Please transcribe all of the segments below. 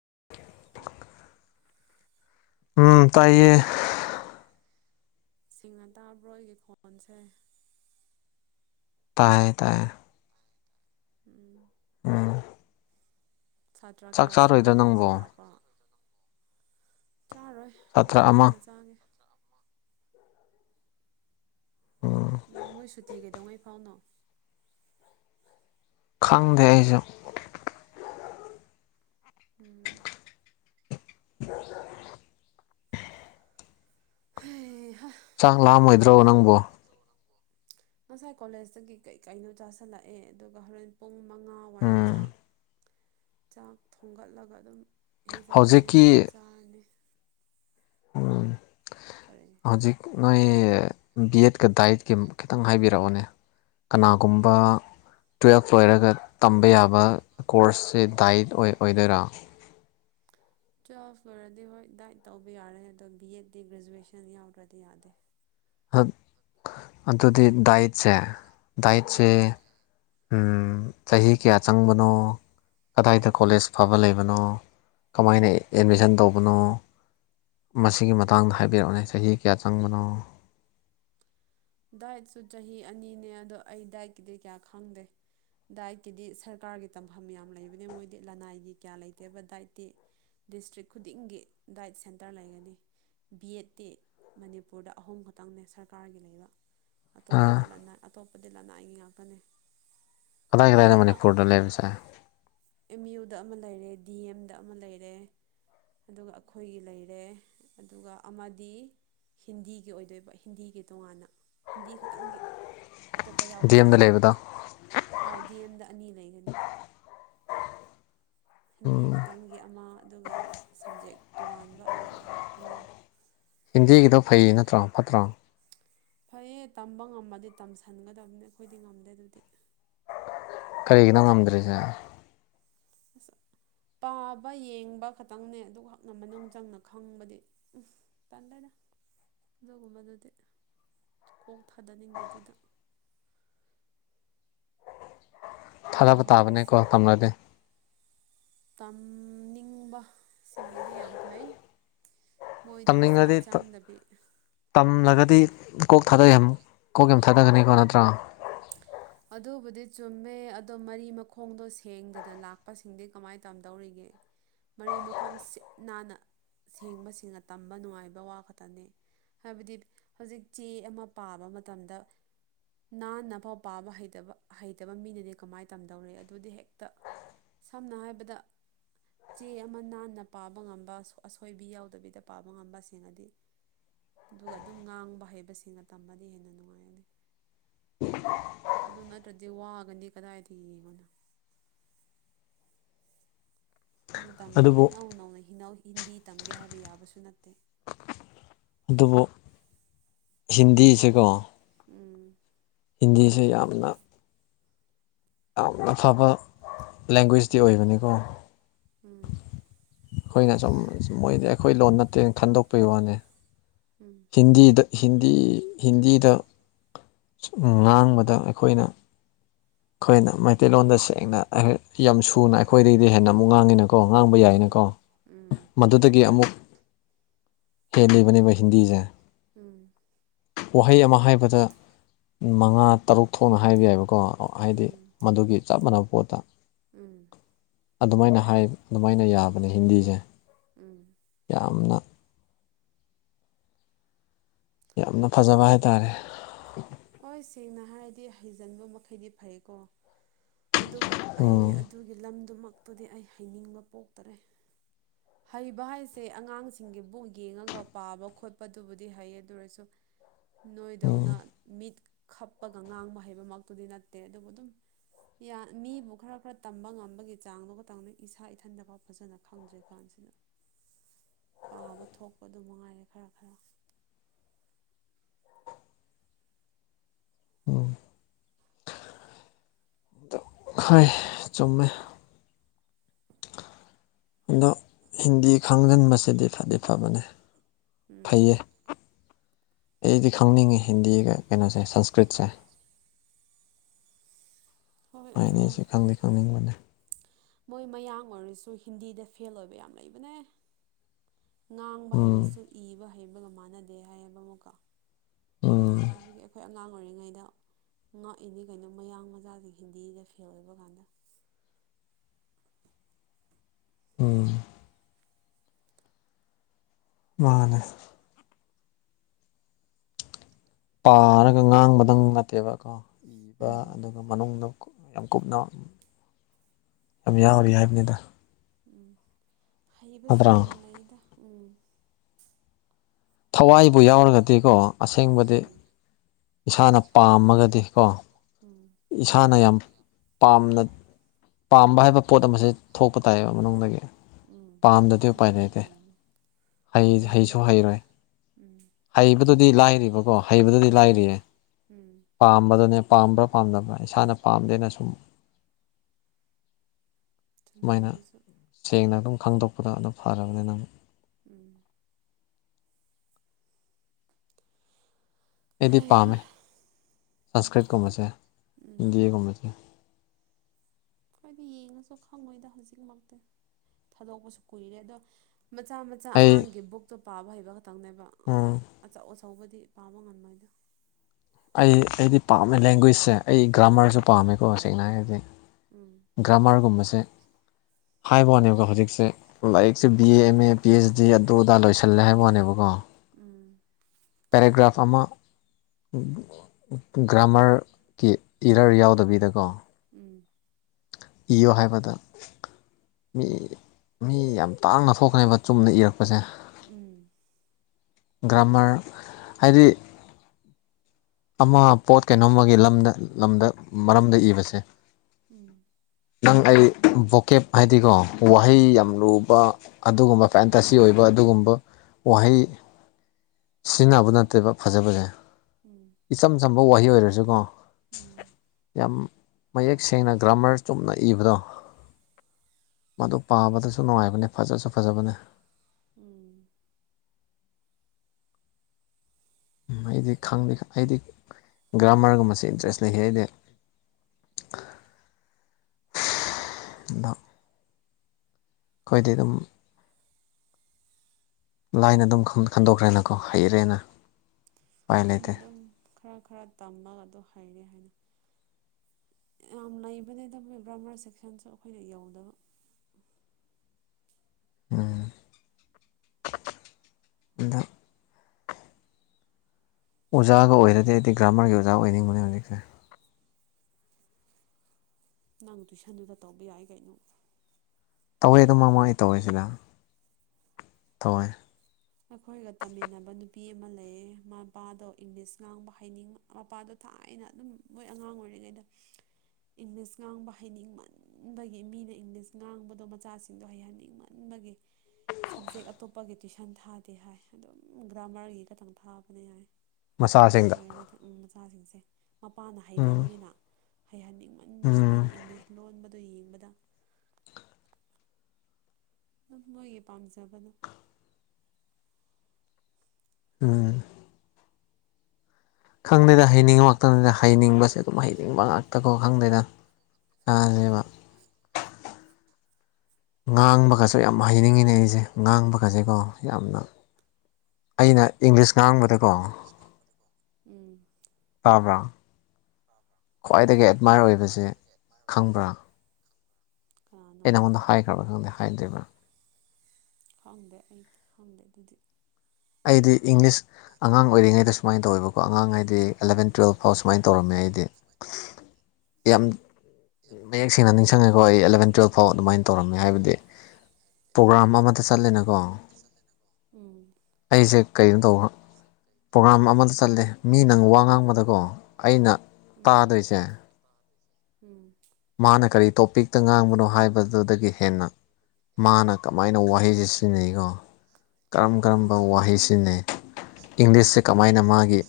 [inaudible] ꯎꯝ ꯇꯥꯏꯌꯦ ꯁꯦꯡꯅ ꯇꯥꯕ꯭ꯔꯣ ꯑꯩꯒꯤ ꯈꯣꯟꯁꯦ ꯇꯥꯏꯌꯦ ꯇꯥꯏꯌꯦ ꯎꯝ ꯎꯝ ꯁꯥꯇ꯭ꯔ ꯆꯥꯛ ꯀꯌꯥ ꯆꯥꯔꯣꯏꯗ꯭ꯔꯥ ꯁꯨꯔꯒꯦ ꯅꯪꯕꯣ ꯍꯧꯖꯤꯛ ꯂꯥꯛꯄ ꯆꯥꯔꯣꯏ ꯁꯥꯇ꯭ꯔ ꯍꯣꯔꯦꯟ ꯑꯃ ꯊꯦꯡꯅ ꯆꯥꯒꯦ ꯑꯣ ꯎꯝ ꯃꯣꯏ ꯁꯨꯇꯤ ꯀꯩꯗꯧꯉꯩ ꯐꯥꯎꯅꯣ ꯈꯪꯗꯦ ꯑꯩꯖꯨ ꯎꯝ [inaudible] ꯍꯩꯍꯥ ꯆꯥꯛ ꯂꯥꯝꯃꯣꯏꯗ꯭ꯔꯣ ꯅꯪꯕꯣ ꯗ꯭ꯔꯣ ꯅꯪꯕꯣ ꯉꯁꯥꯏ ꯀꯣꯂꯦꯖꯇꯒꯤ ꯀꯩ ꯀꯩꯅꯣ ꯆꯥꯥꯁꯜꯂꯛꯑꯦ ꯑꯗꯨꯒ ꯍꯣꯔꯦꯟ ꯄꯨꯡ ꯃꯉꯥ ꯋꯥꯏꯗ ꯎꯝ ꯆꯥꯛ ꯆꯥꯛ ꯊꯣꯡꯒꯠꯂꯒ ꯑꯗꯨꯝ ꯍꯤꯟꯖꯥꯡ ꯑꯔꯦꯝꯕꯒ ꯍꯧꯖꯤꯛꯀꯤ ꯆꯥꯔꯅꯤ ꯎꯝ ꯇꯥꯔꯦ ꯍꯧꯖꯤꯛ ꯅꯣꯏ ꯕꯦꯠꯀ ꯗꯥꯏꯠꯀꯤ ꯈꯤꯇꯪ ꯍꯥꯏꯕꯤꯔꯛꯑꯣꯅꯦ ꯀꯅꯥꯒꯨꯝꯕ ꯇꯨꯌꯦꯜꯐ ꯂꯣꯏꯔꯒ ꯇꯝꯕ ꯌꯥꯕ ꯀꯣꯔꯁꯁꯦ ꯗꯥꯏꯠ ꯑꯣꯏ ꯑꯣꯏꯗꯣꯏꯔꯣ [inaudible] ꯇꯨꯋꯦꯜꯐ ꯂꯣꯏꯔꯗꯤ ꯍꯣꯏ ꯗꯥꯏꯠ ꯇꯧꯕ ꯌꯥꯔꯦ ꯑꯗꯣ ꯕꯤꯑꯦꯠꯇꯤ ꯒ꯭ꯔꯦꯖꯨꯋꯦꯁꯟ ꯌꯥꯎꯗ꯭ꯔꯗꯤ ꯌꯥꯗꯦ ꯑꯞ ꯑꯗꯨꯗꯤ ꯗꯥꯏꯠꯁꯦ ꯗꯥꯏꯠꯁꯦ ꯎꯝ ꯎꯝ ꯆꯍꯤ ꯀꯌꯥ ꯆꯪꯕꯅꯣ ꯀꯗꯥꯏꯗ ꯀꯣꯂꯦꯖ ꯐꯕ ꯂꯩꯕꯅꯣ ꯀꯃꯥꯏꯅ ꯑꯦꯗꯃꯤꯁꯟ ꯇꯧꯕꯅꯣ ꯃꯁꯤꯒꯤ ꯃꯇꯥꯡꯗ ꯍꯥꯏꯕꯤꯔꯛꯑꯣꯅꯦ ꯆꯍꯤ ꯀꯌꯥ ꯆꯪꯕꯅꯣ ꯗꯥꯏꯠꯁꯨ ꯆꯍꯤ ꯑꯅꯤꯅꯦ ꯑꯗꯣ ꯑꯩ ꯗꯥꯏꯠꯀꯤꯗꯤ ꯀꯌꯥ ꯈꯪꯗꯦ ꯗꯥꯏꯠꯀꯤꯗꯤ ꯁꯔꯀꯥꯔꯒꯤ ꯇꯝꯐꯝ ꯌꯥꯝ ꯂꯩꯕꯅꯦ ꯃꯣꯏꯗꯤ ꯂꯅꯥꯏꯒꯤ ꯀꯌꯥ ꯂꯩꯇꯦꯕ ꯗꯥꯏꯠꯇꯤ ꯗꯤꯁꯇ꯭ꯔꯤꯛ ꯈꯨꯗꯤꯡꯒꯤ ꯗꯥꯏꯠ ꯁꯦꯟꯇꯔ ꯂꯩꯒꯅꯤ ꯕꯤꯑꯦꯠꯇꯤ ꯃꯅꯤꯄꯨꯔꯗ ꯑꯍꯨꯝ ꯈꯛꯇꯪꯅꯦ ꯁꯔꯀꯥꯔꯒꯤ ꯂꯩꯕ ꯑꯇꯣꯞꯄꯗꯤ ꯂꯅꯥꯏ ꯑꯇꯣꯞꯄꯗꯤ ꯂꯅꯥꯏꯒꯤ ꯉꯥꯛꯇꯅꯦ ꯀꯗꯥꯏ ꯀꯗꯥꯏꯗ ꯑꯅꯤꯃꯛ ꯃꯅꯤꯄꯨꯔꯗ ꯂꯩꯕꯁꯦ ꯑꯦꯝ ꯌꯨꯗ ꯑꯃ ꯂꯩꯔꯦ ꯗꯤ ꯑꯦꯝꯗ ꯑꯃ ꯂꯩꯔꯦ ꯑꯗꯨꯒ ꯑꯩꯈꯣꯏꯒꯤ ꯂꯩꯔꯦ ꯑꯗꯨꯒ ꯑꯃꯗꯤ ꯍꯤꯟꯗꯤꯒꯤ ꯑꯣꯏꯗꯣꯏꯕ ꯍꯤꯟꯗꯤꯒꯤ ꯇꯣꯉꯥꯟꯅ ꯍꯤꯟꯗꯤ ꯈꯛꯇꯪꯒꯤ ꯑꯇꯣꯞꯄ ꯌꯥꯎꯗꯕ ꯗꯤ ꯑꯦꯝꯗ ꯂꯩꯕꯗꯣ ꯑꯥꯎ ꯗꯤ ꯑꯦꯝꯗ ꯑꯅꯤ ꯂꯩꯒꯅꯤ ꯍꯤꯟꯗꯤ ꯎꯝ ꯈꯛꯇꯪꯒꯤ ꯑꯃ ꯑꯗꯨꯒ ꯁꯕꯖꯦꯛ ꯇꯣꯉꯥꯟꯕ ꯒꯤꯅ ꯑꯃ ꯍꯤꯟꯗꯤꯒꯤꯗꯣ ꯐꯩꯌꯦ ꯅꯠꯇ꯭ꯔꯣ ꯐꯠꯇ꯭ꯔꯣ ꯐꯩꯌꯦ ꯇꯝꯕ ꯉꯝꯃꯗꯤ ꯇꯝꯁꯟꯒꯗꯕꯅꯦ ꯑꯩꯈꯣꯏꯗꯤ ꯉꯝꯗꯦ ꯑꯗꯨꯗꯤ ꯀꯔꯤꯒꯤꯅꯣ ꯉꯝꯗ꯭ꯔꯤꯁꯦ ꯑꯁ ꯁꯥ ꯇꯥꯕ ꯌꯦꯡꯕ ꯈꯛꯇꯪꯅꯦ ꯑꯗꯨ ꯍꯛꯅ ꯃꯅꯨꯡ ꯆꯪꯅ ꯈꯪꯕꯗꯤ ꯎꯝꯁ ꯇꯟꯂꯦꯗ ꯑꯗꯨꯒꯨꯝꯕꯗꯨꯗꯤ ꯀꯣꯛ ꯊꯥꯗꯅꯤꯡꯗꯦ ꯑꯗꯨꯗ ꯊꯥꯗꯕ ꯇꯝꯍꯧꯕꯁꯤ ꯇꯥꯕꯅꯦꯀꯣ ꯇꯝꯂꯗꯤ ꯇꯝꯅꯤꯡꯕꯁꯤꯡꯒꯤꯗꯤ ꯌꯥꯝ ꯐꯩ ꯃꯣꯏꯗꯤ ꯄꯩꯁꯥ ꯇꯝꯅꯤꯡꯉꯗꯤ ꯇꯥ ꯆꯪꯗꯕꯤ ꯇꯝꯂꯒꯗꯤ ꯀꯣꯛ ꯊꯥꯗ ꯌꯥꯝ ꯀꯣꯛ ꯌꯥꯝ ꯊꯥꯗꯒꯅꯤꯀꯣ ꯅꯠꯇ꯭ꯔꯥꯥ ꯑꯗꯨꯕꯨꯗꯤ ꯆꯨꯝꯃꯦ ꯑꯗꯣ ꯃꯔꯤ ꯃꯈꯣꯡꯗꯣ ꯁꯦꯡꯗꯅ ꯂꯥꯛꯄꯁꯤꯡꯗꯤ ꯀꯃꯥꯏ ꯇꯝꯗꯧꯔꯤꯒꯦ ꯃꯔꯤ ꯃꯈꯣꯡ ꯁꯤꯠ ꯅꯥꯟꯅ ꯁꯦꯡꯕꯁꯤꯡꯅ ꯇꯝꯕ ꯅꯨꯡꯉꯥꯏꯕ ꯋꯥ ꯈꯛꯇꯅꯦ ꯍꯥꯏꯕꯗꯤ ꯍꯧꯖꯤꯛ ꯆꯦ ꯑꯃ ꯄꯥꯕ ꯃꯇꯝꯗ ꯅꯥꯟꯅ ꯐꯥꯎ ꯄꯥꯕ ꯍꯩꯇꯕ ꯍꯩꯇꯕ ꯃꯤꯗꯗꯤ ꯀꯃꯥꯏ ꯇꯝꯗꯧꯔꯤ ꯑꯗꯨꯗꯤ ꯍꯦꯛꯇ ꯁꯝꯅ ꯍꯥꯏꯕꯗ ꯆꯦ ꯑꯃ ꯅꯥꯟꯅ ꯄꯥꯕ ꯉꯝꯕ ꯑꯁꯣꯏ ꯑꯁꯣꯏꯕꯤ ꯌꯥꯎꯗꯕꯤꯗ ꯄꯥꯕ ꯉꯝꯕꯁꯤꯡꯅꯗꯤ ꯑꯗꯨꯒ ꯑꯗꯨꯝ ꯉꯥꯡꯕ ꯍꯩꯕꯁꯤꯅ ꯇꯝꯃꯗꯤ ꯍꯦꯟꯅ ꯅꯨꯡꯉꯥꯏꯒꯅꯤ [unintelligible] ꯑꯗꯨ ꯅꯠꯇ꯭ꯔꯗꯤ ꯋꯥꯒꯅꯤ ꯀꯗꯥꯏꯗꯒꯤ ꯌꯦꯡꯉꯣꯅꯥ ꯑꯗꯨ ꯇꯝꯃꯒ ꯑꯗꯨꯕꯨ ꯏꯅꯧ ꯅꯧꯅ ꯍꯤꯅꯧ ꯍꯤꯟꯗꯤ ꯇꯝꯒꯦ ꯍꯥꯏꯕ ꯌꯥꯕꯁꯨ ꯅꯠꯇꯦ ꯑꯗꯨꯕꯨ ꯍꯤꯟꯗꯤꯁꯦꯀꯣ ꯎꯝ ꯍꯤꯟꯗꯤꯁꯦ ꯌꯥꯝꯅ ꯌꯥꯝꯅ ꯐꯕ ꯂꯦꯡꯒꯣꯏꯁꯇꯤ ꯑꯣꯏꯕꯅꯤꯀꯣ꯫ ꯎꯝ ꯑꯩꯈꯣꯏꯅ ꯁꯨꯝ ꯃꯣꯏꯗꯤ ꯑꯩꯈꯣꯏ ꯂꯣꯟ ꯅꯠꯇꯦ ꯈꯟꯗꯣꯛꯄꯒꯤ ꯋꯥꯅꯦ ꯎꯝ ꯍꯤꯟꯗꯤꯗ ꯍꯤꯟꯗꯤ ꯍꯤꯟꯗꯤꯗ ꯉꯥꯡꯕꯗ ꯑꯩꯈꯣꯏꯅ ꯑꯩꯈꯣꯏꯅ ꯃꯥꯏ ꯃꯇꯩꯂꯣꯟꯗ ꯁꯦꯡꯅ ꯌꯥꯝ ꯁꯨꯅ ꯑꯩꯈꯣꯏꯗꯒꯤꯗꯤ ꯍꯦꯟꯅ ꯑꯃꯨꯛ ꯉꯥꯡꯉꯤꯅꯀꯣ ꯉꯥꯡꯕ ꯌꯥꯏꯅꯀꯣ꯫ ꯌꯥꯏꯅꯀꯣ ꯎꯝ ꯃꯗꯨꯗꯒꯤ ꯑꯃꯨꯛ ꯇꯦꯟꯂꯤꯕꯅꯦꯕ ꯍꯤꯟꯗꯤꯁꯦ꯫ ꯎꯝ ꯋꯥꯍꯩ ꯑꯃ ꯍꯥꯏꯕꯗ ꯃꯉꯥ ꯇꯔꯨꯛ ꯊꯣꯛꯅ ꯍꯥꯏꯕ ꯌꯥꯏꯕꯀꯣ ꯍꯥꯏꯗꯤ ꯎꯝ ꯃꯗꯨꯒꯤ ꯆꯞ ꯃꯥꯟꯅꯕ ꯄꯣꯠꯇ꯫ ꯎꯝ ꯑꯗꯨꯃꯥꯏꯅ ꯍꯥꯏ ꯑꯗꯨꯃꯥꯏꯅ ꯌꯥꯕꯅꯦ ꯍꯤꯟꯗꯤꯁꯦ꯫ ꯎꯝ ꯌꯥꯝꯅ ꯌꯥꯝꯅ ꯐꯖꯕ ꯍꯥꯏꯇꯥꯔꯦ꯫ ꯍꯣꯏ ꯁꯦꯡꯅ ꯍꯥꯏꯔꯗꯤ ꯍꯩꯖꯤꯟꯕ ꯃꯈꯩꯗꯤ ꯐꯩꯀꯣ꯫ ꯑꯗꯨꯕꯨ ꯑꯩ ꯎꯝ ꯑꯗꯨꯒꯤ ꯂꯝꯗꯨꯃꯛꯇꯨꯗꯤ ꯑꯩ ꯍꯩꯅꯤꯡꯕ ꯄꯣꯛꯇꯔꯦ꯫ [inaudible] ꯍꯩꯕ ꯍꯥꯏꯁꯦ ꯑꯉꯥꯡꯁꯤꯡꯒꯤ ꯕꯨꯡ ꯌꯦꯡꯉꯒ ꯄꯥꯕ ꯈꯣꯠꯄꯗꯨꯕꯨꯗꯤ ꯍꯩꯌꯦ ꯑꯗꯨ ꯑꯣꯏꯔꯁꯨ ꯅꯣꯏꯗꯧꯅ ꯎꯝ ꯃꯤꯠ ꯈꯞꯄꯒ ꯉꯥꯡꯕ ꯍꯩꯕꯃꯛꯇꯨꯗꯤ ꯅꯠꯇꯦ ꯑꯗꯨꯕꯨ ꯑꯗꯨꯝ ꯌꯥ ꯃꯤꯕꯨ ꯈꯔ ꯈꯔ ꯇꯝꯕ ꯉꯝꯕꯒꯤ ꯆꯥꯡꯗꯨ ꯈꯇꯪꯅꯤ ꯏꯁꯥ ꯏꯊꯟꯇ ꯐꯥꯎ ꯐꯖꯅ ꯈꯪꯗ꯭ꯔꯤ ꯀꯥꯟꯁꯤꯗ ꯄꯥꯕ ꯊꯣꯛꯄꯗꯨ ꯃꯉꯥꯏꯔꯦ ꯈꯔ ꯈꯔ ꯎꯝ ꯍꯣꯏ ꯆꯨꯝꯃꯦ꯫ ꯑꯗꯣ ꯍꯤꯟꯗꯤ ꯈꯪꯖꯟꯕꯁꯤꯗꯤ ꯐꯗꯤ ꯐꯕꯅꯦ꯫ ꯎꯝ ꯐꯩꯌꯦ ꯑꯩꯗꯤ ꯈꯪꯅꯤꯡꯉꯦ ꯍꯤꯟꯗꯤꯒ ꯀꯩꯅꯣꯁꯦ ꯁꯪꯁꯀ꯭ꯔꯤꯠꯁꯦ꯫ ꯍꯣꯏ ꯑꯗꯣ ꯃꯣꯢꯅꯤꯁꯦ ꯈꯪꯗꯤ ꯈꯪꯅꯤꯡꯕꯅꯦ꯫ ꯃꯣꯏ ꯃꯌꯥꯡ ꯑꯣꯏꯔꯁꯨ ꯍꯤꯟꯗꯤꯗ ꯐꯦꯜ ꯑꯣꯏꯕ ꯌꯥꯝ ꯂꯩꯕꯅꯦ꯫ ꯉꯥꯡꯕ ꯎꯝ ꯍꯩꯔꯁꯨ ꯏꯕ ꯍꯩꯕꯒ ꯃꯥꯟꯅꯗꯦ ꯍꯥꯏꯌꯦꯕ ꯑꯃꯨꯛꯀ ꯎꯝ ꯗꯨ ꯑꯣꯏꯕꯒꯤ ꯑꯩꯈꯣꯏ ꯑꯉꯥꯡ ꯑꯣꯏꯔꯤꯉꯩꯗ ꯉꯛꯢꯅꯤ ꯀꯩꯅꯣ ꯃꯌꯥꯡ ꯃꯆꯥꯁꯤꯡ ꯍꯤꯟꯗꯤꯗ ꯐꯦꯜ ꯑꯣꯏꯕ ꯀꯥꯟꯗ꯫ ꯎꯝ ꯃꯥꯅꯦ ꯄꯥꯔꯒ ꯉꯥꯡꯕꯗꯪ ꯅꯠꯇꯦꯕ ꯀꯣ ꯏꯕ ꯎꯝ ꯑꯗꯨꯝ ꯃꯅꯨꯡꯗꯣ ꯌꯥꯝ ꯀꯨꯞꯅ ꯌꯥꯝ ꯌꯥꯎꯔꯤ ꯍꯥꯏꯕꯅꯤꯗ꯫ ꯎꯝ ꯍꯩꯕꯁꯨ ꯅꯠꯇ꯭ꯔꯥ ꯌꯥꯝ ꯂꯩꯗ ꯎꯝ꯫ ꯊꯋꯥꯏꯕꯨ ꯌꯥꯎꯔꯒꯗꯤꯀꯣ ꯑꯁꯦꯡꯕꯗꯤ ꯏꯁꯥꯅ ꯄꯥꯝꯃꯒꯗꯤ ꯀꯣ ꯎꯝ ꯏꯁꯥꯅ ꯌꯥꯝ ꯄꯥꯝꯅ ꯄꯥꯝ ꯄꯥꯝꯕ ꯍꯥꯏꯕ ꯄꯣꯠ ꯑꯃꯁꯦ ꯊꯣꯛꯄ ꯇꯥꯏꯌꯦꯕ ꯃꯅꯨꯡꯗꯒꯤ ꯎꯝ ꯄꯥꯝꯗꯗꯤ ꯎꯄꯥꯏ ꯑꯗꯨꯕꯨꯗꯤ ꯂꯩꯇꯦ꯫ ꯆꯨꯝꯃꯦ ꯍꯩ ꯆꯨꯝꯃꯦ ꯍꯩꯁꯨ ꯍꯩꯔꯣꯏ ꯎꯝ ꯍꯩꯕꯗꯨꯗꯤ ꯂꯥꯏꯔꯤꯕꯀꯣ ꯍꯩꯕꯗꯨꯗꯤ ꯎꯝ ꯂꯥꯏꯔꯤꯌꯦ꯫ ꯎꯝ ꯄꯥꯝꯕꯗꯨꯅꯦ ꯄꯥꯝꯕ꯭ꯔꯥ ꯄꯥꯝꯗꯕ꯭ꯔꯥ ꯏꯁꯥꯅ ꯄꯥꯝꯗꯦꯅ ꯁꯨꯝ ꯆꯨꯝꯃꯦ ꯁꯨꯃꯥꯏꯅ ꯑꯗꯨꯁꯨ ꯁꯦꯡꯅ ꯑꯗꯨꯝ ꯈꯪꯗꯣꯛꯄꯗ ꯑꯗꯨ ꯐꯔꯕꯅꯦ ꯅꯪ ꯎꯝ ꯑꯩꯗꯤ ꯍꯩꯍꯥ ꯄꯥꯝꯃꯦ ꯁꯪꯁꯀ꯭ꯔꯤꯠꯀꯨꯝꯕꯁꯦ ꯎꯝ ꯍꯤꯟꯗꯤꯒꯨꯝꯕꯖꯦ ꯈꯣꯏꯗꯤ ꯌꯦꯡꯉꯁꯨ ꯈꯪꯉꯣꯏꯗ ꯍꯧꯖꯤꯛꯃꯛꯇꯤ ꯊꯥꯗꯣꯛꯄꯁꯨ ꯀꯨꯏꯔꯦ ꯑꯗꯣ ꯃꯆꯥ ꯃ ꯆꯥ ꯑꯩ ꯑꯉꯥꯡꯒꯤ ꯕꯨꯛꯇꯣ ꯄꯥꯕ ꯍꯩꯕ ꯈꯇꯪꯅꯦꯕ ꯑꯗꯣ ꯎꯝ ꯑꯆꯧ ꯑꯆꯧꯕꯗꯤ ꯄꯥꯕ ꯉꯝꯃꯣꯏꯗ ꯑꯩ ꯑꯩꯗꯤ ꯄꯥꯝꯃꯦ ꯂꯦꯡꯒꯣꯢꯖꯁꯦ ꯑꯩ ꯒ꯭ꯔꯥꯃꯔꯁꯨ ꯄꯥꯝꯃꯦꯀꯣ ꯁꯦꯡꯅ ꯍꯥꯏꯔꯒꯗꯤ ꯎꯝ ꯒ꯭ꯔꯥꯃꯔꯒꯨꯝꯕꯁꯦ ꯍꯥꯏꯕ ꯋꯥꯅꯦꯕ ꯍꯧꯖꯤꯛꯁꯦ ꯂꯥꯏꯔꯤꯛꯁꯦ B A M A P H D ꯑꯗꯨ ꯑꯗꯥ ꯂꯣꯏꯁꯜꯂꯦ ꯍꯥꯏꯕ ꯋꯥꯅꯦꯕꯀꯣ ꯎꯝ ꯄꯦꯔꯦꯒ꯭ꯔꯥꯐ ꯑꯃ ꯎꯝ ꯒ꯭ꯔꯥꯃꯔꯒꯤ ꯏꯔꯔ ꯌꯥꯎꯗꯕꯤꯗꯀꯣ ꯎꯝ ꯏꯌꯣ ꯍꯥꯏꯕꯗ ꯃꯤ ꯃꯤ ꯄꯥꯝꯅ ꯊꯣꯛꯀꯅꯦꯕ ꯆꯨꯝꯅ ꯏꯔꯛꯄꯁꯦ ꯎꯝ ꯌꯥꯝ ꯇꯥꯡꯅ ꯊꯣꯛ ꯊꯣꯏꯕ ꯆꯨꯝꯅ ꯏꯔꯛꯄꯁꯦ ꯒ꯭ꯔꯥꯝꯃꯔ ꯍꯥꯏꯗꯤ ꯑꯃ ꯄꯣꯠ ꯀꯩꯅꯣꯝꯃꯒꯤ ꯂꯝꯗ ꯂꯝꯗ ꯃꯔꯝꯗ ꯏꯕꯁꯦ ꯎꯝ ꯅꯪ ꯑꯩ ꯕꯣꯀꯦꯞ ꯍꯥꯏꯗꯤꯀꯣ ꯎꯝ ꯋꯥꯍꯩ ꯌꯥꯝ ꯂꯨꯕ ꯑꯗꯨꯒꯨꯝꯕ ꯐꯦꯟꯇꯥꯁꯤ ꯑꯣꯏꯕ ꯑꯗꯨꯒꯨꯝꯕ ꯋꯥꯍꯩ ꯁꯤꯟꯅꯕ ꯅꯠꯇꯦꯕ ꯐꯖꯕꯖꯦ ꯎꯝ ꯏꯆꯝ ꯆꯝꯕ ꯋꯥꯍꯩ ꯑꯣꯏꯔꯁꯨꯀꯣ ꯎꯝ ꯌꯥꯝ ꯃꯌꯦꯛ ꯁꯦꯡꯅ ꯒ꯭ꯔꯥꯝꯃꯔ ꯆꯨꯝꯅ ꯏꯕꯗꯣ ꯃꯗꯣ ꯄꯥꯕꯗꯁꯨ ꯅꯨꯡꯉꯥꯏꯕꯅꯦ ꯐꯖꯁꯨ ꯐꯖꯕꯅꯦ ꯎꯝ ꯎꯝ ꯑꯩꯗꯤ ꯈꯪꯗꯦ ꯑꯩꯗꯤ ꯒ꯭ꯔꯥꯃꯔꯒꯨꯝꯕꯁꯦ ꯏꯟꯇ꯭ꯔꯦꯁ ꯂꯩꯌꯦ ꯑꯩꯗꯤ ꯈꯣꯏꯗꯤ ꯗꯨꯝ ꯂꯥꯏꯅ ꯑꯗꯨꯝ ꯈꯪ ꯈꯟꯗꯣꯛꯈ꯭ꯔꯦꯅꯀꯣ ꯍꯩꯔꯦꯅ ꯎꯄꯥꯏ ꯂꯩꯇꯦ ꯍꯣꯏꯅꯦ ꯗꯨꯝ ꯈꯔ ꯈꯔ ꯇꯝꯃꯒ ꯑꯗꯨ ꯍꯩꯔꯦ ꯍꯥꯏꯅ ꯌꯥꯝ ꯂꯩꯕꯌꯦꯗ ꯃꯨ ꯒ꯭ꯔꯥꯃꯔ ꯁꯦꯛꯁꯟꯁꯨ ꯑꯩꯈꯣꯏꯅ ꯌꯧꯗꯕ ꯎꯝ [unintelligible] ꯑꯣꯖꯥꯒ ꯑꯣꯏꯔꯗꯤ ꯍꯥꯏꯗꯤ ꯒ꯭ꯔꯥꯃꯔꯒꯤ ꯑꯣꯖꯥ ꯑꯣꯏꯅꯤꯡꯕꯅꯦ ꯍꯧꯖꯤꯛꯁꯦ ꯅꯪ ꯇꯨꯏꯁꯟꯗꯨꯗ ꯇꯧꯕ ꯌꯥꯏ ꯀꯩꯅꯣ ꯇꯧꯋꯦ ꯑꯗꯨꯝ ꯃꯃꯛ ꯑꯩ ꯇꯧꯋꯦꯁꯤꯗ ꯊꯋꯥꯏ ꯑꯩꯈꯣꯏꯒ ꯇꯝꯃꯤꯟꯅꯕ ꯅꯨꯄꯤ ꯑꯃꯥ ꯂꯩꯌꯦ ꯃꯄꯥꯗꯣ ꯏꯪꯂꯤꯁ ꯉꯥꯡꯕ ꯍꯥꯏꯅꯤꯡ ꯃꯄꯥꯗꯣ ꯊꯥꯏꯅ ꯑꯗꯨꯝ ꯃꯣꯏ ꯑꯉꯥꯡ ꯑꯣꯏꯔꯤꯉꯩꯗ ꯏꯪꯂꯤꯁ ꯉꯥꯡꯕ ꯍꯩꯅꯤꯡꯃꯟ ꯕꯒꯤ ꯃꯤꯅ ꯏꯪꯂꯤꯁ ꯉꯥꯡꯕꯗꯣ ꯃꯆꯥꯁꯤꯡꯗꯣ ꯍꯩꯍꯟꯅꯤꯡꯃꯟꯕꯒꯤ ꯁꯕꯖꯦꯛ ꯑꯇꯣꯞꯄꯒꯤ ꯇꯨꯏꯁꯟ ꯊꯥꯗꯦ ꯍꯥꯏ ꯑꯗꯨꯝ ꯒ꯭ꯔꯥꯃꯔꯒꯤ ꯈꯇꯪ ꯊꯥꯕꯅꯦ ꯍꯥꯏ ꯑꯉꯥꯡ ꯃꯆꯥꯁꯤꯡꯗ ꯑꯣꯏꯔꯤꯉꯩꯗ ꯎꯝ ꯃꯆꯥꯁꯤꯡꯁꯦ ꯃꯄꯥꯥꯅ ꯎꯝ ꯍꯩꯇꯕꯅꯤꯅ ꯍꯩꯍꯟꯅꯤꯡꯃꯟ ꯕꯒꯤ ꯎꯝ ꯃꯤꯅ ꯏꯪꯂꯤꯁ ꯂꯣꯟꯕꯗꯣ ꯌꯦꯡꯕꯗ ꯗꯨꯝ ꯃꯣꯏꯒꯤ ꯄꯥꯝꯖꯕꯅꯦ ꯎꯝ ꯈꯪꯗꯦꯗ ꯍꯩꯅꯤꯡꯉ ꯋꯛꯀꯜꯖꯦ ꯍꯩꯅꯤꯡꯕꯁꯦ ꯑꯗꯨꯝ ꯍꯩꯅꯤꯡꯕ ꯉꯥꯛꯇꯀꯣ ꯈꯪꯗꯦꯗ ꯎꯝ ꯇꯥꯏꯌꯦꯕ ꯉꯥꯡꯕꯒꯁꯨ ꯌꯥꯝ ꯍꯩꯅꯤꯡꯉꯤꯅꯦ ꯑꯩꯖꯦ ꯉꯥꯡꯕꯒꯖꯦꯀꯣ ꯌꯥꯝꯅ ꯑꯩꯅ ꯏꯪꯂꯤꯁ ꯑꯩꯅ ꯉꯥꯡꯕꯗꯀꯣ ꯏꯪꯂꯤꯁ ꯉꯥꯡꯕꯗꯀꯣ ꯎꯝ ꯇꯥꯕ꯭ꯔꯣ ꯇꯥꯏ ꯈ꯭ꯋꯥꯏꯗꯒꯤ ꯇꯥꯏ ꯑꯦꯠꯃꯥꯏꯌꯔ ꯑꯣꯏꯕꯁꯦ ꯈꯪꯕ꯭ꯔꯥ ꯀꯅꯥꯅꯣ ꯑꯩꯩ ꯅꯉꯣꯟꯗ ꯍꯥꯏꯈ꯭ꯔꯕ ꯈꯪꯗꯦ ꯍꯥꯏꯗ꯭ꯔꯤꯕ ꯈꯪꯗꯦ ꯑꯩ ꯈꯪꯗꯦ ꯑꯗꯨꯗꯤ ꯑꯩꯗꯤ ꯏꯪꯂꯤꯁ ꯑꯉꯥꯡ ꯑꯣꯏꯔꯤꯉꯩꯗ ꯁꯨꯃꯥꯏꯟ ꯇꯧꯋꯦꯕꯀꯣ ꯑꯉꯥꯡ ꯍꯥꯏꯗꯤ ꯑꯦꯂꯕꯦꯟ ꯇꯨꯌꯦꯜꯞ ꯐꯥꯎ ꯁꯨꯃꯥꯏ ꯇꯧꯔꯝꯃꯦ ꯑꯩꯗꯤ ꯌꯥꯝ ꯃꯌꯦꯛ ꯁꯦꯡꯅ ꯅꯤꯡꯁꯪꯉꯦꯀꯣ ꯑꯩ ꯑꯦꯂꯕꯦꯟ ꯇꯨꯌꯦꯜꯞ ꯐꯥꯎ ꯑꯗꯨꯃꯥꯏꯟ ꯇꯧꯔꯝꯃꯦ ꯍꯥꯏꯕꯗꯤ ꯄ꯭ꯔꯣꯒ꯭ꯔꯥꯝ ꯑꯃꯗ ꯆꯠꯂꯦꯅꯀꯣ ꯆꯠꯂꯦꯅꯀꯣ ꯎꯝ ꯑꯩꯖꯦ ꯀꯩꯅꯣ ꯇꯧꯕ [unintelligible] ꯄ꯭ꯔꯣꯒ꯭ꯔꯥꯝ ꯑꯃꯗ ꯆꯠꯂꯦ ꯃꯤꯅꯪ ꯋꯥ ꯉꯥꯡꯕꯗꯀꯣ ꯑꯩꯅ ꯎꯝ ꯇꯥꯗꯣꯏꯁꯦ ꯑꯩꯅ [unintelligible] ꯎꯝ ꯃꯥꯅ ꯀꯔꯤ ꯇꯣꯄꯤꯛꯇ ꯉꯥꯡꯕꯅꯣ ꯍꯥꯏꯕꯗꯨꯗꯒꯤ ꯍꯦꯟꯅ ꯃꯥꯅ ꯀꯃꯥꯏꯅ ꯋꯥꯍꯩꯖꯦ ꯁꯤꯖꯤꯟꯅꯩꯒꯣ ꯀꯔꯝ ꯀꯔꯝꯕ ꯎꯝ ꯋꯥꯍꯩ ꯁꯤꯖꯤꯟꯅꯩ ꯏꯪꯂꯤꯁꯁꯦ ꯀꯃꯥꯏꯅ ꯃꯥꯒꯤ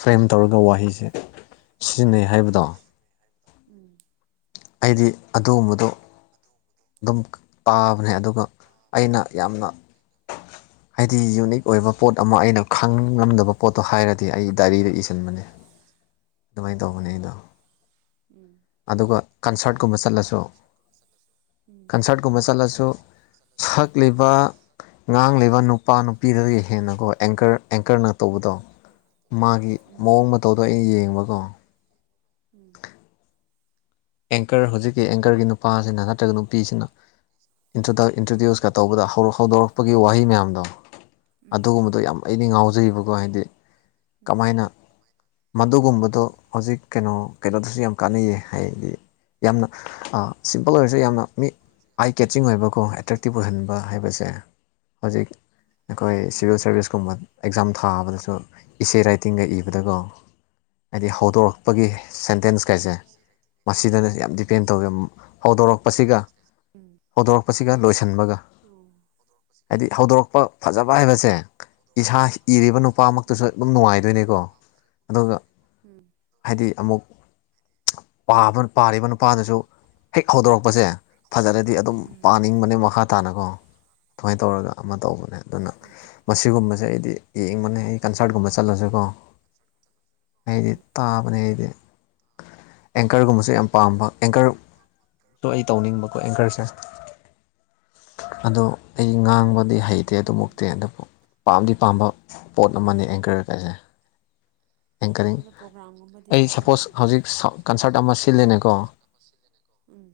ꯐ꯭ꯔꯦꯝ ꯇꯧꯔꯒ ꯋꯥꯍꯩꯁꯦ ꯁꯤꯖꯤꯟꯅꯩ ꯍꯥꯏꯕꯗꯣ ꯎꯝ ꯑꯩꯗꯤ ꯑꯗꯨꯒꯨꯝꯕꯗꯣ ꯑꯗꯨꯝ ꯇꯥꯕꯅꯦ ꯑꯗꯨꯒ ꯄꯥ ꯑꯩꯅ ꯌꯥꯝꯅ ꯍꯥꯏꯗꯤ ꯌꯨꯅꯤꯛ ꯑꯣꯏꯕ ꯄꯣꯠ ꯑꯃ ꯑꯩꯅ ꯈꯪ ꯉꯝꯗꯕ ꯄꯣꯠꯇꯣ ꯍꯥꯏꯔꯗꯤ ꯑꯩ ꯗꯥꯏꯔꯤꯗ ꯏꯁꯟꯕꯅꯦ ꯗꯨꯃꯥꯏꯟ ꯇꯧꯕꯅꯦ ꯑꯣ ꯑꯩꯗꯣ ꯎꯝ ꯑꯗꯨꯒ ꯀꯟꯁ꯭ꯔꯠ ꯀꯨꯝꯕ ꯆꯠꯂ ꯀꯟꯁ꯭ꯔꯠ ꯀꯨꯝꯕ ꯆꯠꯂꯁꯨ ꯎꯝ ꯆꯠꯂꯁꯨ ꯀꯟꯁ꯭ꯔꯠ ꯀꯨꯝꯕ ꯆꯠꯂꯁꯨ ꯁꯛꯂꯤꯕ ꯁꯛꯂꯤ ꯉꯥꯡꯂꯤꯕ ꯅꯨꯄꯥ ꯅꯨꯄꯤꯗꯒꯤ ꯍꯦꯟꯅꯀꯣ ꯑꯦꯡꯀ꯭ꯔ ꯑꯦꯡꯀ꯭ꯔꯅ ꯇꯧꯕꯗꯣ ꯃꯥꯒꯤ ꯎꯝ ꯃꯑꯣꯡ ꯃꯇꯧꯗꯣ ꯑꯩ ꯌꯦꯡꯕꯀꯣ ꯎꯝ ꯑꯦꯡꯀ꯭ꯔ ꯍꯧꯖꯤꯛꯀꯤ ꯑꯦꯡꯀ꯭ꯔꯒꯤ ꯅꯨꯄꯥꯖꯣꯅ ꯅꯠꯇ꯭ꯔꯒ ꯅꯨꯄꯤꯖꯤꯅ ꯏꯟꯇ꯭ꯔꯣꯗꯛ ꯏꯟꯇ꯭ꯔꯣꯗ꯭ꯌꯨꯁꯀ ꯇꯧꯕꯗ ꯍꯧ ꯍꯧꯗꯣꯔꯛꯄꯒꯤ ꯋꯥꯍꯩ ꯃꯌꯥꯝꯗꯣ ꯎꯝ ꯎꯝ ꯑꯗꯨꯒꯨꯝꯕꯗꯣ ꯌꯥꯝ ꯑꯩꯗꯤ ꯉꯥꯎꯖꯩꯌꯦꯕꯀꯣ ꯍꯥꯏꯗꯤ ꯎꯝ ꯎꯝ ꯀꯃꯥꯏꯅ ꯃꯗꯨꯒꯨꯝꯕꯗꯣ ꯍꯧꯖꯤꯛ ꯀꯩꯅꯣ ꯀꯩꯅꯣꯗꯁꯨ ꯌꯥꯝ ꯀꯥꯟꯅꯩꯌꯦ ꯍꯥꯏꯗꯤ ꯌꯥꯝꯅ ꯑꯥ ꯁꯤꯝꯄꯜ ꯑꯣꯏꯔꯁꯨ ꯌꯥꯝꯅ ꯃꯤ ꯑꯥꯏ ꯀꯦꯠꯆꯤꯡ ꯑꯣꯏꯕꯀꯣ ꯑꯦꯇ꯭ꯔꯦꯛꯇꯤꯞ ꯑꯣꯏꯍꯟꯕ ꯍꯥꯏꯕꯁꯦ ꯍꯧꯖꯤꯛ ꯑꯩꯈꯣꯏ ꯁꯤꯚꯤꯜ ꯁꯔꯚꯤꯁꯀꯨꯝꯕ ꯑꯦꯛꯖꯥꯝ ꯊꯥꯕꯗꯁꯨ ꯏꯁꯦ ꯔꯥꯏꯇꯤꯡꯒ ꯏꯕꯗꯀꯣ ꯍꯥꯏꯗꯤ ꯍꯧꯗꯣꯔꯛꯄꯒꯤ ꯁꯦꯟꯇꯦꯟꯁ ꯀꯥꯢꯁꯦ ꯏꯁꯦ ꯔꯥꯢꯇꯤꯡ ꯃꯁꯤꯗꯅ ꯌꯥꯝ ꯗꯤꯄꯦꯟ ꯇꯧꯋꯦ ꯃ ꯍꯧꯗꯣꯔꯛꯄꯁꯤꯒ ꯎꯝ ꯍꯧꯗꯣꯔꯛꯄꯁꯤꯒ ꯂꯣꯏꯁꯟꯕꯒ ꯑꯣ ꯍꯥꯏꯗꯤ ꯍꯧꯗꯣꯔꯛꯄ ꯐꯖꯕ ꯑꯆꯥ ꯍꯥꯏꯕꯁꯦ ꯏꯁꯥ ꯏꯔꯤꯕ ꯅꯨꯄꯥꯃꯛꯇꯁꯨ ꯎꯝ ꯑꯗꯨꯝ ꯅꯨꯡꯉꯥꯏꯗꯨꯏꯅꯦꯀꯣ [unintelligible] ꯎꯝ ꯍꯥꯏꯗꯤ ꯑꯃꯨꯛ ꯄꯥꯕ ꯄꯥꯔꯤꯕ ꯅꯨꯄꯥꯗꯁꯨ ꯍꯦꯛ ꯍꯧꯗꯣꯔꯛꯄꯁꯦ ꯐꯖꯔꯗꯤ ꯑꯗꯨꯝ ꯎꯝ ꯄꯥꯅꯤꯡꯕꯅꯦ ꯃꯈꯥ ꯇꯥꯅꯀꯣ ꯑꯗꯨꯃꯥꯏꯅ ꯇꯧꯔꯒ ꯑꯃ ꯇꯧꯕꯅꯦ ꯑꯗꯨꯅ ꯃꯁꯤꯒꯨꯝꯕꯁꯦ ꯑꯩꯗꯤ ꯌꯦꯡꯕꯅꯦ ꯑꯩ ꯀꯟꯁ꯭ꯔꯠ ꯀꯨꯝꯕ ꯆꯠꯂꯁꯨꯀꯣ ꯑꯩꯗꯤ ꯎꯝ ꯇꯥꯕꯅꯦ ꯑꯩꯗꯤ ꯑꯦꯡꯀꯔꯒꯨꯝꯕꯁꯨ ꯌꯥꯝ ꯄꯥꯝꯕ ꯑꯦꯡꯀꯔ ꯇꯣ ꯑꯩ ꯇꯧꯅꯤꯡꯕꯀꯣ ꯑꯦꯡꯀꯔꯁꯦ ꯑꯗꯣ ꯑꯩ ꯉꯥꯡꯕꯗꯤ ꯍꯩ ꯇꯦ ꯎꯝ ꯑꯗꯨꯃꯨꯛꯇꯤ ꯑꯗꯨꯕꯨ ꯄꯥꯝꯗꯤ ꯄꯥꯝꯕ ꯄꯣꯠ ꯑꯃꯅꯦ ꯑꯦꯡꯀꯔꯒꯁꯦ ꯑꯗꯣ ꯄꯣꯒ꯭ꯔꯥꯝꯒꯨꯝꯕꯗꯤ ꯑꯩ ꯁꯄꯣꯁ ꯄꯥꯏꯔꯛꯇ꯭ꯔꯣ ꯍꯧꯖꯤꯛ ꯑꯩ ꯁꯞꯄꯣꯁ ꯀꯟꯁꯔꯠ ꯑꯃ ꯍꯧꯖꯤꯛ ꯁꯞ ꯁꯤꯜꯂꯦꯅꯦꯀꯣ ꯀꯟꯁ꯭ꯔꯠ ꯑꯝ ꯁꯤꯜꯂꯤꯅꯦꯀꯣ ꯎꯝ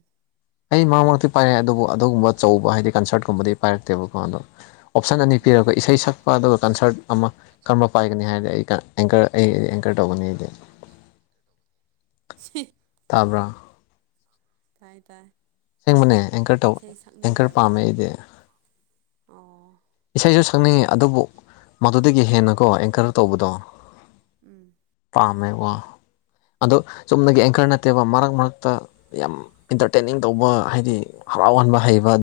ꯑꯩ ꯃꯥꯃ ꯇꯤ ꯄꯥꯏꯔꯛꯑꯦ ꯑꯗꯨꯕꯨ ꯑꯗꯨꯒꯨꯝꯕ ꯑꯆꯧꯕ ꯍꯥꯏꯗꯤ ꯀꯟꯁ꯭ꯔꯠꯀꯨꯝꯕꯗꯤ ꯄꯥꯏꯔꯛꯇꯦꯕꯀꯣ ꯑꯗꯣ ꯑꯣꯞꯁꯟ ꯑꯅꯤ ꯎꯝ ꯄꯤꯔꯕ ꯏꯁꯩ ꯁꯛ ꯄꯥꯗꯣ ꯀꯟꯁ꯭ꯔꯠ ꯑꯃ ꯀꯔꯝꯕ ꯄꯥꯏꯒꯅꯤ ꯍꯥꯏꯔꯗꯤ ꯑꯩꯒ ꯑꯦꯡꯀꯔ ꯑꯩ ꯑꯦꯡꯀꯔ ꯇꯧꯒꯅꯤ ꯑꯩꯗꯤ [unintelligible] ꯍꯤ ꯇꯥꯕ꯭ꯔꯥ ꯇꯥꯏ ꯇꯥꯏ ꯥꯁꯦꯡꯕꯅꯦ ꯑꯦꯡꯀꯔ ꯇꯧ ꯏꯁꯩ ꯑꯦꯡꯀꯔ ꯁꯛꯅꯤꯡꯗ꯭ꯔꯕ ꯄꯥꯝꯃꯦ ꯑꯩꯗꯤ ꯑꯣ ꯏꯁꯩꯁꯨ ꯁꯛꯅꯤꯡꯉꯦ ꯑꯗꯨꯕꯨ ꯃꯗꯨꯗꯒꯤ ꯍꯦꯟꯅꯀꯣ ꯑꯦꯡꯀꯔ ꯇꯧꯕꯗꯣ ꯎꯝ ꯄꯥꯝꯃꯦ ꯋꯥ ꯑꯗꯣ ꯆꯨꯝꯅꯗꯒꯤ ꯑꯦꯡꯀꯔꯅ ꯅꯠꯇꯦꯕ ꯃꯔꯛ ꯃꯔꯛꯇ ꯌꯥꯝ ꯏꯟꯇꯔꯇꯦꯟꯅꯤꯡ ꯇꯧꯕ ꯍꯥꯏꯗꯤ ꯍꯔꯥꯎꯍꯟꯕ ꯍꯩꯕ